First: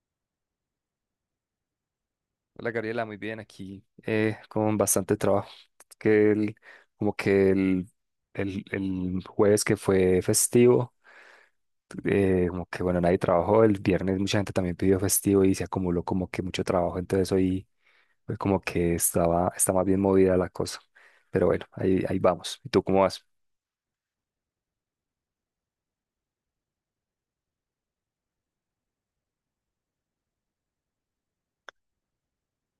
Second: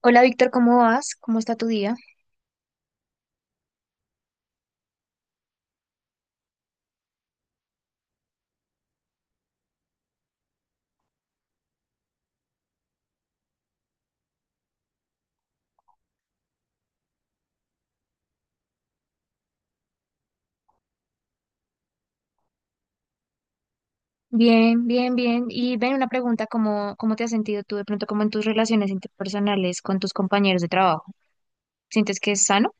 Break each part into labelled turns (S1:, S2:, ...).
S1: Hola Víctor, ¿cómo vas? ¿Cómo está tu día?
S2: Hola Gabriela, muy bien aquí, con bastante trabajo. Que el- como que El jueves que fue festivo, como que bueno, nadie trabajó, el viernes mucha gente también pidió festivo y se acumuló como que mucho trabajo, entonces hoy como que está más bien movida la cosa. Pero bueno, ahí vamos. ¿Y tú cómo vas?
S1: Bien, bien, bien. Y ven una pregunta, ¿cómo te has sentido tú de pronto como en tus relaciones interpersonales con tus compañeros de trabajo? ¿Sientes que es sano?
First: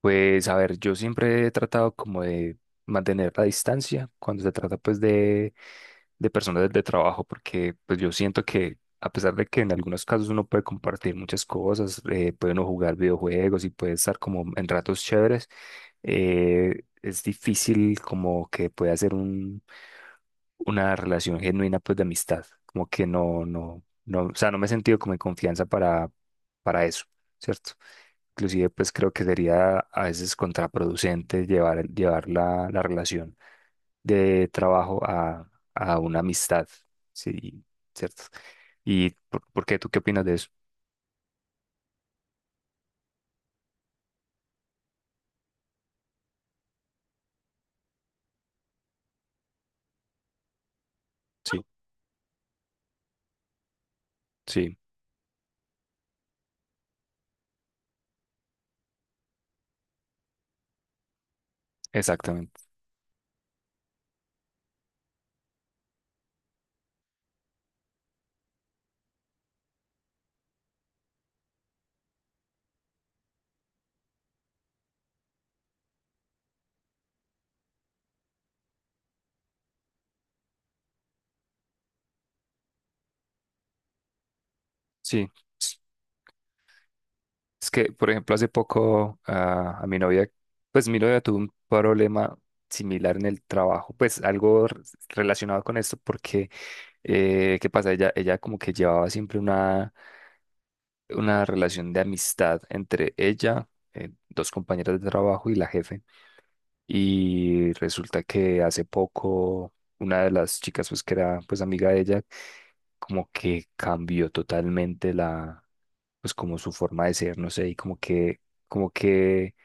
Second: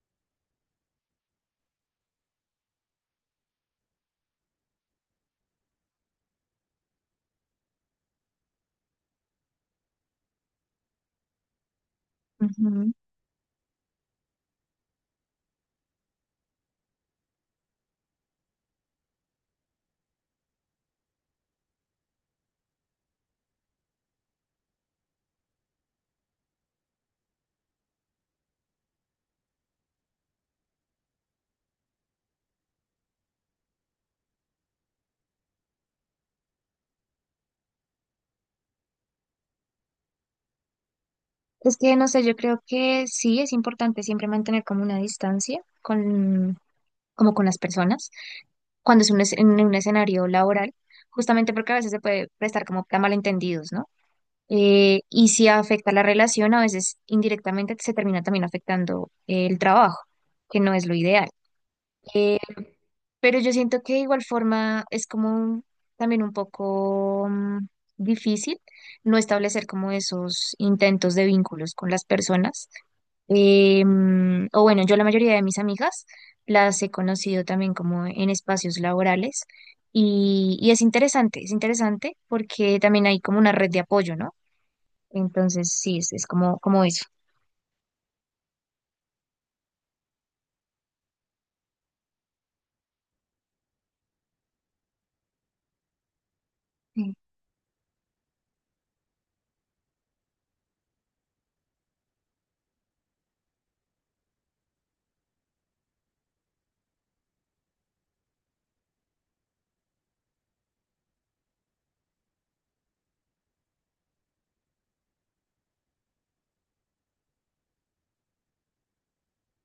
S2: Pues a ver, yo siempre he tratado como de mantener la distancia cuando se trata de personas de trabajo, porque pues yo siento que a pesar de que en algunos casos uno puede compartir muchas cosas, puede uno
S1: Ujú.
S2: jugar videojuegos y puede estar como en ratos chéveres, es difícil como que pueda hacer una relación genuina pues de amistad, como que no, no, no, o sea, no me he sentido como en confianza para eso, ¿cierto? Inclusive pues creo que sería a veces contraproducente llevar la relación de trabajo a una amistad, sí, ¿cierto? ¿Y por qué? ¿Tú qué opinas de eso?
S1: Es que no sé, yo creo que sí es importante siempre mantener como una distancia con, como con las personas cuando en un escenario laboral, justamente
S2: Sí,
S1: porque a veces se puede prestar como para malentendidos, ¿no?
S2: sí,
S1: Y si afecta la relación, a veces indirectamente se termina también afectando el trabajo, que no es lo ideal. Eh,
S2: exactamente.
S1: pero yo siento que de igual forma también un poco difícil no establecer como esos intentos de vínculos con las personas. O bueno, yo la mayoría de mis amigas las he conocido también como en espacios laborales y es interesante porque también hay como una red de apoyo, ¿no?
S2: Sí.
S1: Entonces, sí, es como, como eso.
S2: Es que, por ejemplo, hace poco a mi novia, pues mi novia tuvo un problema similar en el trabajo, pues algo relacionado con esto, porque,
S1: Sí.
S2: ¿qué pasa? Ella como que llevaba siempre una, relación de amistad entre ella, dos compañeras de trabajo y la jefe. Y resulta que hace poco una de las chicas, pues que era pues amiga de ella, como que cambió totalmente la, pues como su forma de ser, no sé, y como que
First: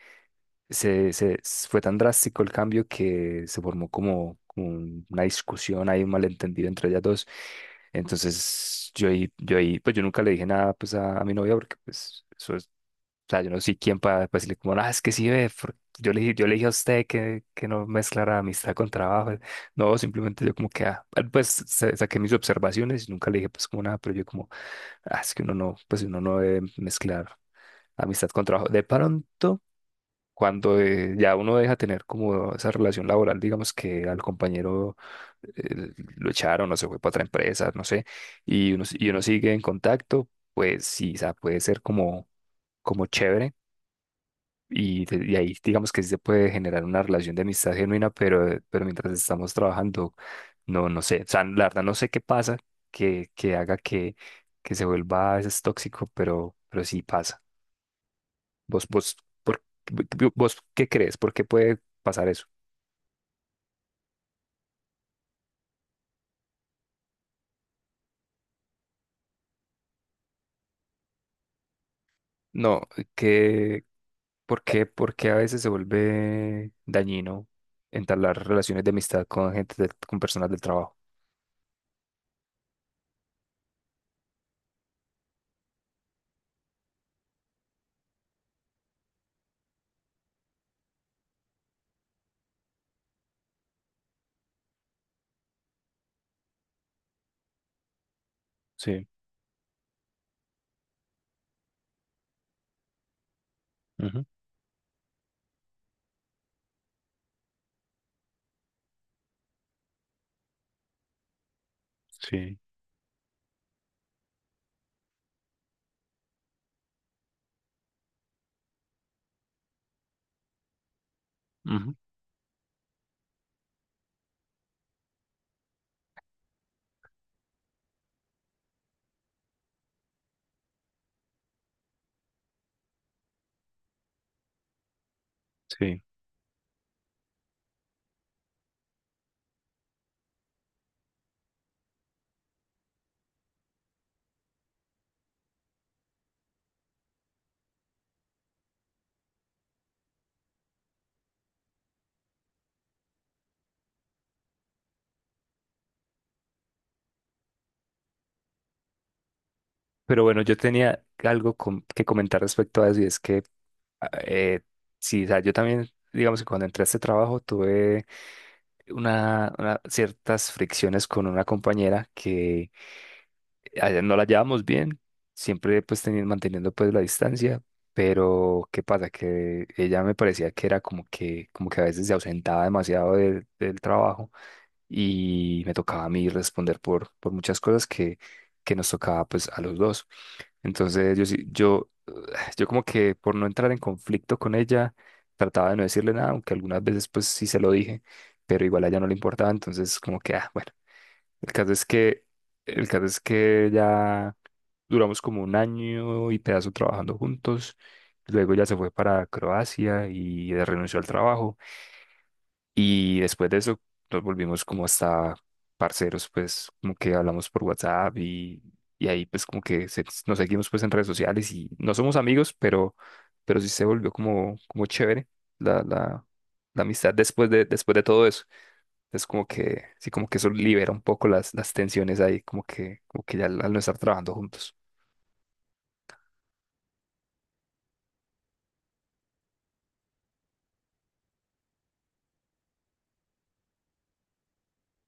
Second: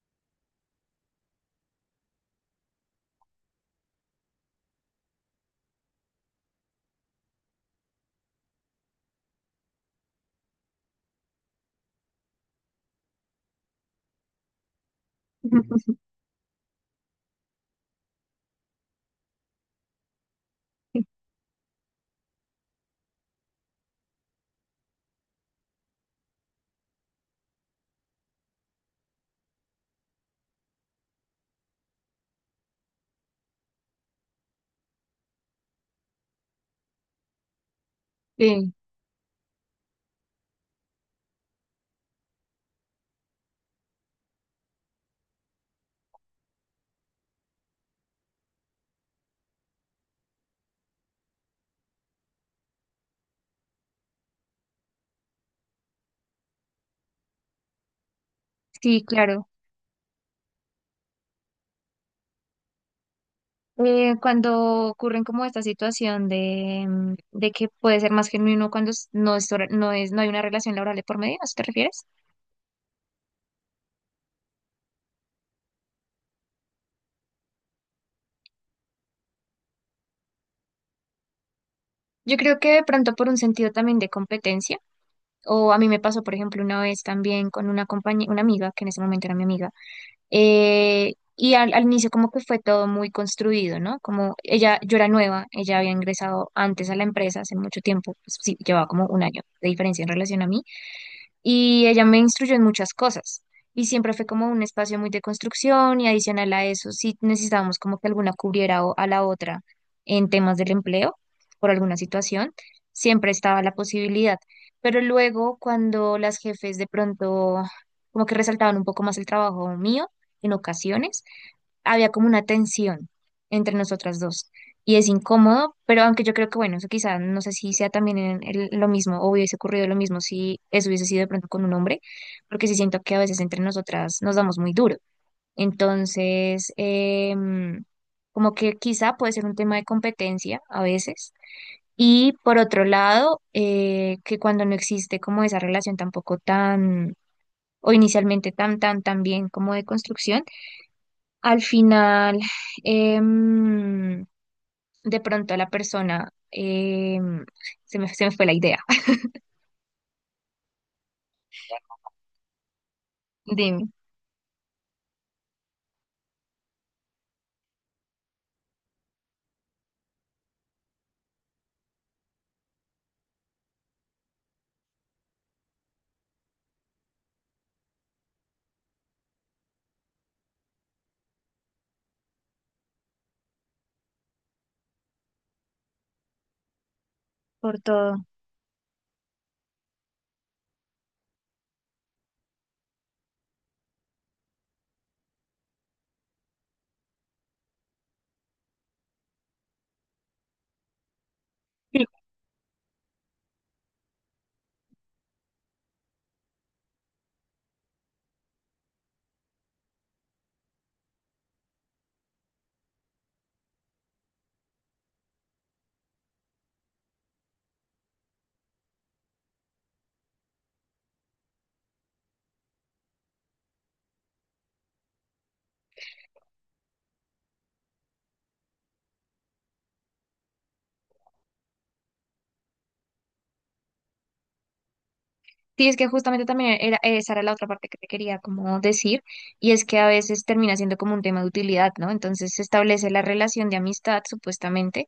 S2: fue tan drástico el cambio que se formó como, como una discusión, hay un malentendido entre ellas dos. Entonces yo ahí, pues yo nunca le dije nada pues a mi novia porque pues eso sea, yo no soy quien para después decirle como, ah, es que sí ve, yo le dije a usted que no mezclara amistad con trabajo. Eh, no, simplemente yo como que, ah, ah, pues saqué mis observaciones y nunca le dije pues como nada, pero yo como, ah, es que uno no, pues uno no debe mezclar amistad con trabajo. De pronto, cuando ya uno deja tener como esa relación laboral, digamos que al compañero lo echaron o se fue para otra empresa, no sé,
S1: Sí.
S2: y uno sigue en contacto, pues sí, o sea, puede ser como, como chévere y ahí digamos que sí se puede generar una relación de amistad genuina, pero mientras estamos trabajando, no, no sé. O sea, la verdad no sé qué pasa que haga que se vuelva a veces tóxico, pero sí pasa. ¿Vos,
S1: Sí,
S2: vos,
S1: claro.
S2: por, Vos qué crees? ¿Por qué puede pasar eso?
S1: Cuando ocurren como esta situación de, de que puede ser más genuino cuando no es, no hay una relación laboral de por medio, ¿a eso te refieres?
S2: No, que, por qué a veces se vuelve dañino entablar relaciones de amistad con gente, con personas del trabajo?
S1: Yo creo que de pronto por un sentido también de competencia, o a mí me pasó, por ejemplo, una vez también con una compañía, una amiga, que en ese momento era mi amiga. Y al inicio como que fue todo muy construido, ¿no? Como ella, yo era nueva, ella había ingresado antes a la empresa hace mucho tiempo, pues sí, llevaba como
S2: Sí,
S1: un año de diferencia en relación a mí y ella me instruyó en muchas cosas y siempre fue
S2: ujú,
S1: como un espacio muy de construcción y adicional a eso, si necesitábamos como que alguna cubriera a la otra en temas del empleo por alguna situación,
S2: sí,
S1: siempre estaba la posibilidad. Pero luego cuando las jefes de pronto como que resaltaban un poco más el trabajo mío en ocasiones,
S2: ujú,
S1: había como una tensión entre nosotras dos y es incómodo, pero aunque yo creo que, bueno, eso quizá no sé si sea también lo mismo o hubiese ocurrido lo mismo si eso hubiese sido de pronto con un hombre, porque sí siento que a veces entre nosotras nos damos muy duro.
S2: sí.
S1: Entonces, como que quizá puede ser un tema de competencia a veces. Y por otro lado, que cuando no existe como esa relación tampoco tan, o inicialmente tan bien como de construcción, al final, em, de pronto la persona, se me fue la idea.
S2: Pero bueno, yo tenía algo que comentar respecto a eso y es que,
S1: Dime.
S2: ah, sí, o sea, yo también, digamos que cuando entré a este trabajo tuve una, ciertas fricciones con una compañera que no la llevábamos bien, siempre pues manteniendo pues la distancia, pero ¿qué pasa? Que ella me parecía que era como que a veces se ausentaba demasiado del trabajo y me tocaba a mí responder por muchas
S1: Por
S2: cosas
S1: todo.
S2: que nos tocaba pues a los dos. Entonces yo, yo como que por no entrar en conflicto con ella, trataba de no decirle nada, aunque algunas veces pues sí se lo dije, pero igual a ella no le importaba, entonces como que, ah, bueno, el caso es
S1: Sí,
S2: que, el caso es que ya duramos como un año y pedazo trabajando juntos, luego ella se fue para Croacia y renunció al trabajo. Y después de eso nos volvimos como hasta parceros, pues como que hablamos por WhatsApp y ahí pues como que nos seguimos pues en redes sociales y no somos amigos, pero sí se volvió como, como chévere la, la, la amistad después después de todo eso. Es como que, sí, como que eso libera un poco las tensiones ahí, como que ya al no estar trabajando juntos.
S1: sí, es que justamente también era, esa era la otra parte que te quería como decir, y es que a veces termina siendo como un tema de utilidad, ¿no? Entonces se establece la relación de amistad, supuestamente,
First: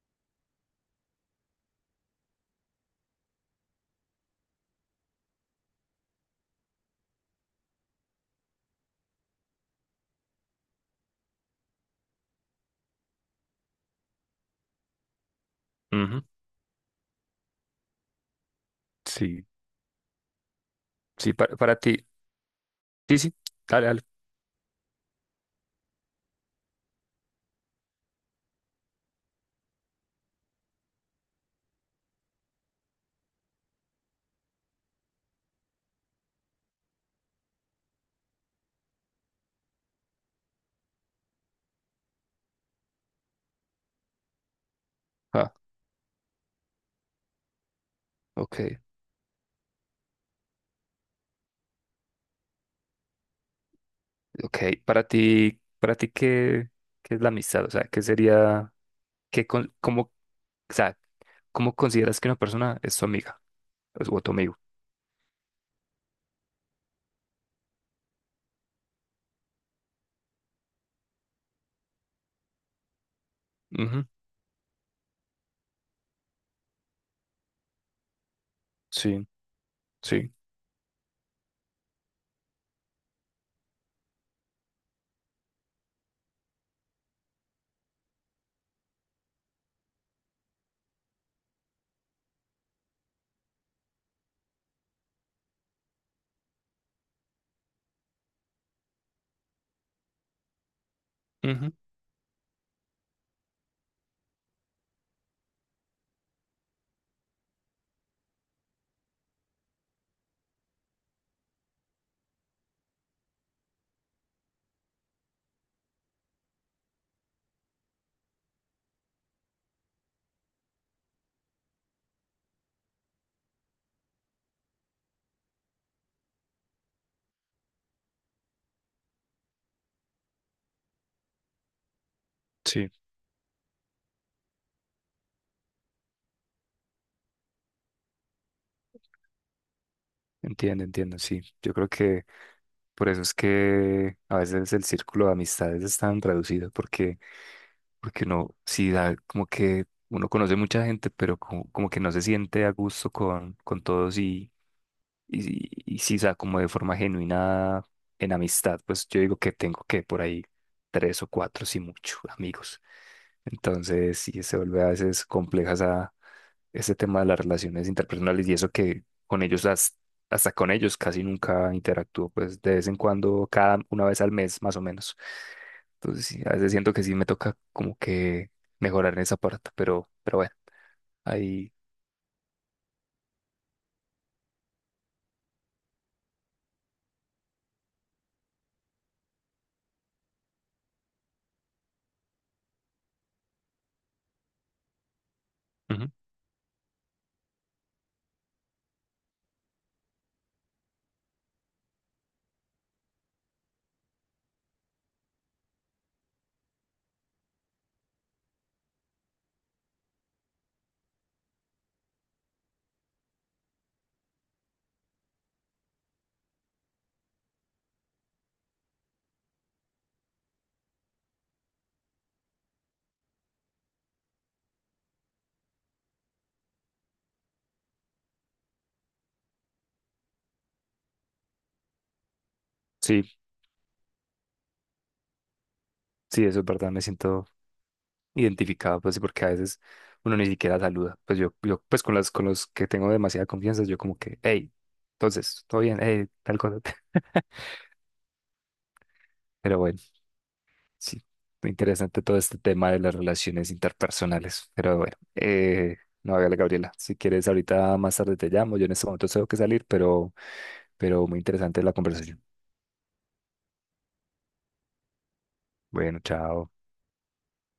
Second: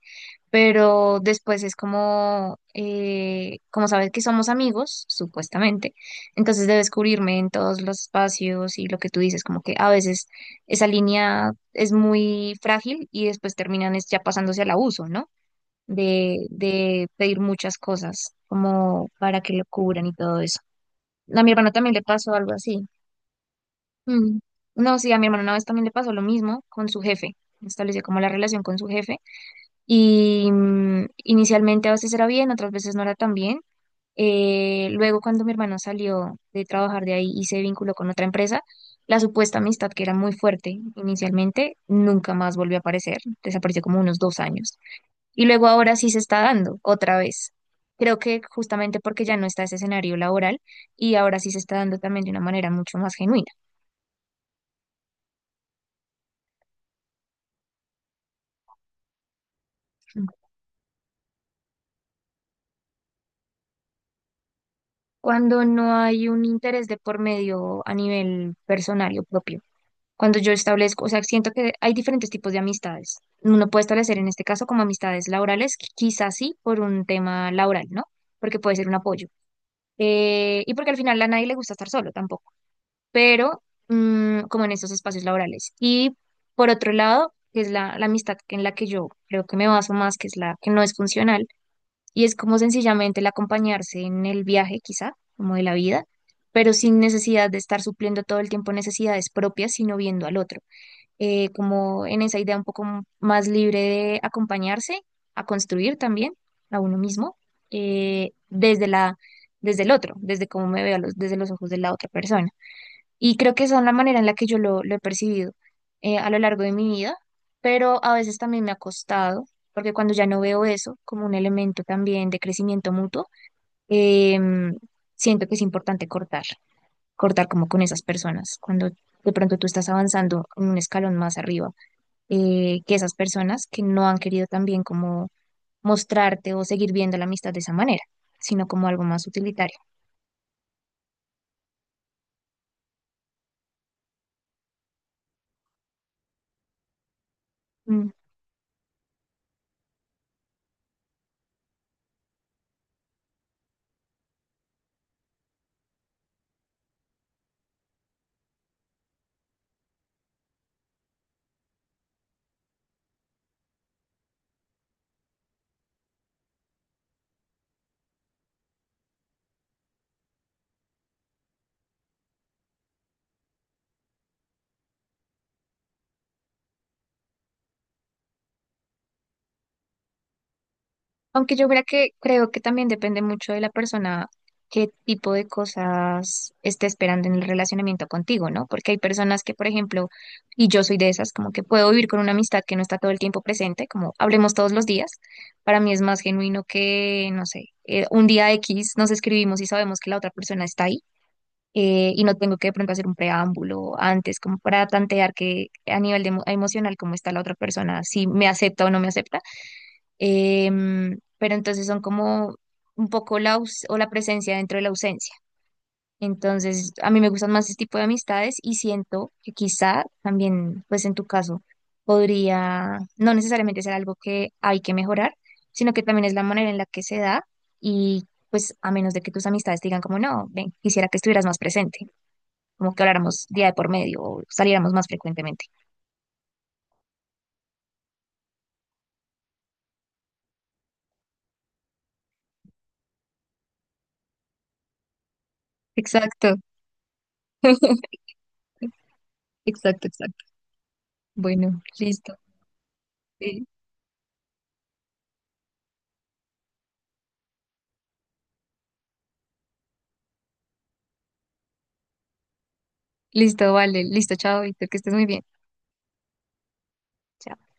S1: pero después es como, como sabes que somos amigos, supuestamente, entonces debes cubrirme en todos los espacios y lo que tú dices, como que a veces esa línea es muy frágil y después terminan es ya pasándose al abuso, ¿no?
S2: Ujú,
S1: De pedir muchas cosas como para
S2: sí,
S1: que lo cubran y todo eso.
S2: sí,
S1: A mi hermano
S2: para
S1: también le
S2: ti.
S1: pasó algo así.
S2: Sí, sí, dale, dale.
S1: Mm. No, sí, a mi hermano una vez también le pasó lo mismo con su jefe. Estableció como la relación con su jefe y inicialmente a veces era bien, otras veces no era tan bien. Luego cuando mi hermano salió de trabajar de ahí y se vinculó con otra empresa, la supuesta amistad que era muy fuerte inicialmente nunca más volvió a aparecer, desapareció como unos dos años. Y
S2: Ah,
S1: luego ahora sí se está dando otra vez. Creo que
S2: ok.
S1: justamente porque ya no está ese escenario laboral y ahora sí se está dando también de una manera mucho más genuina.
S2: Ok, para ti, qué es la amistad? O sea, ¿qué sería, qué, con- cómo, o sea, cómo consideras que una persona es tu amiga o tu amigo?
S1: Cuando no hay un interés de por medio a nivel personal o propio. Cuando yo establezco, o sea, siento que hay diferentes tipos de amistades. Uno puede
S2: Ujú,
S1: establecer en este caso como amistades laborales, quizás sí por un tema laboral, ¿no? Porque puede ser un apoyo.
S2: sí, sí,
S1: Y porque al final a nadie le gusta estar solo tampoco, pero como en estos espacios laborales. Y por otro lado, que es la amistad en la que yo creo que me baso más, que es la que no es funcional, y es como sencillamente el acompañarse en el viaje, quizá, como de la vida, pero sin necesidad de estar supliendo todo el tiempo necesidades propias, sino viendo al otro
S2: ujú,
S1: como en esa idea un poco más libre de acompañarse, a construir también a uno mismo, desde la, desde el otro, desde cómo me veo, desde los ojos de la otra persona. Y creo que esa es la manera en la que yo lo he percibido a lo largo de mi vida, pero a veces también me ha costado, porque cuando ya no veo eso como un elemento también de crecimiento mutuo, em, siento que es importante cortar, cortar como con esas personas, cuando de pronto tú estás avanzando en un escalón más arriba
S2: sí,
S1: que esas personas que no han querido también como mostrarte o seguir viendo la amistad de esa manera, sino como algo más utilitario.
S2: entiendo, entiendo, sí. Yo creo que por eso es que a veces el círculo de amistades es tan reducido, porque,
S1: Mm.
S2: porque uno sí da como que uno conoce mucha gente, pero como, como que no se siente a gusto con todos. Y, y si sea, como de forma genuina en amistad, pues yo digo que tengo que por ahí tres o cuatro, si mucho, amigos. Entonces, sí, se vuelve a veces compleja ese tema de las relaciones interpersonales y eso que con ellos, hasta con ellos casi nunca interactúo, pues de vez en cuando, cada una vez al mes más o menos. Entonces, sí, a veces siento que sí me toca como que mejorar en esa parte, pero bueno,
S1: Aunque yo
S2: ahí,
S1: creo que también depende mucho de la persona qué tipo de cosas esté esperando en el relacionamiento contigo, ¿no? Porque hay personas que, por ejemplo, y yo soy de esas, como que puedo vivir con una amistad que no está todo el tiempo presente, como hablemos todos los días. Para mí es
S2: ujú.
S1: más genuino que, no sé, un día X nos escribimos y sabemos que la otra persona está ahí y no tengo que de pronto hacer un preámbulo antes como para tantear que a nivel de emocional cómo está la otra persona, si me acepta o no me acepta. Pero entonces son como un poco la, o la presencia dentro de la ausencia. Entonces, a mí me gustan más este tipo de amistades y siento que quizá también, pues en tu caso, podría no necesariamente ser algo que hay que mejorar, sino que también es la manera en la que se da y pues a menos de que tus amistades te digan como no, ven, quisiera que estuvieras más presente como que
S2: Sí,
S1: habláramos día de por medio o saliéramos más frecuentemente.
S2: sí, eso es verdad, me siento identificado, pues, porque a veces uno ni siquiera saluda. Pues yo pues con las, con los que tengo demasiada confianza, yo como que, hey, entonces, todo bien, hey,
S1: Exacto.
S2: tal cosa. Pero bueno,
S1: Exacto, exacto.
S2: sí,
S1: Bueno,
S2: interesante
S1: listo.
S2: todo este tema de las
S1: Sí,
S2: relaciones interpersonales. Pero bueno, no, hágale, Gabriela, si quieres, ahorita más tarde te llamo. Yo en este momento tengo que salir, pero muy interesante la conversación.
S1: listo, vale. Listo, chao, Víctor, que estés muy bien.
S2: Bueno, chao.
S1: Chao.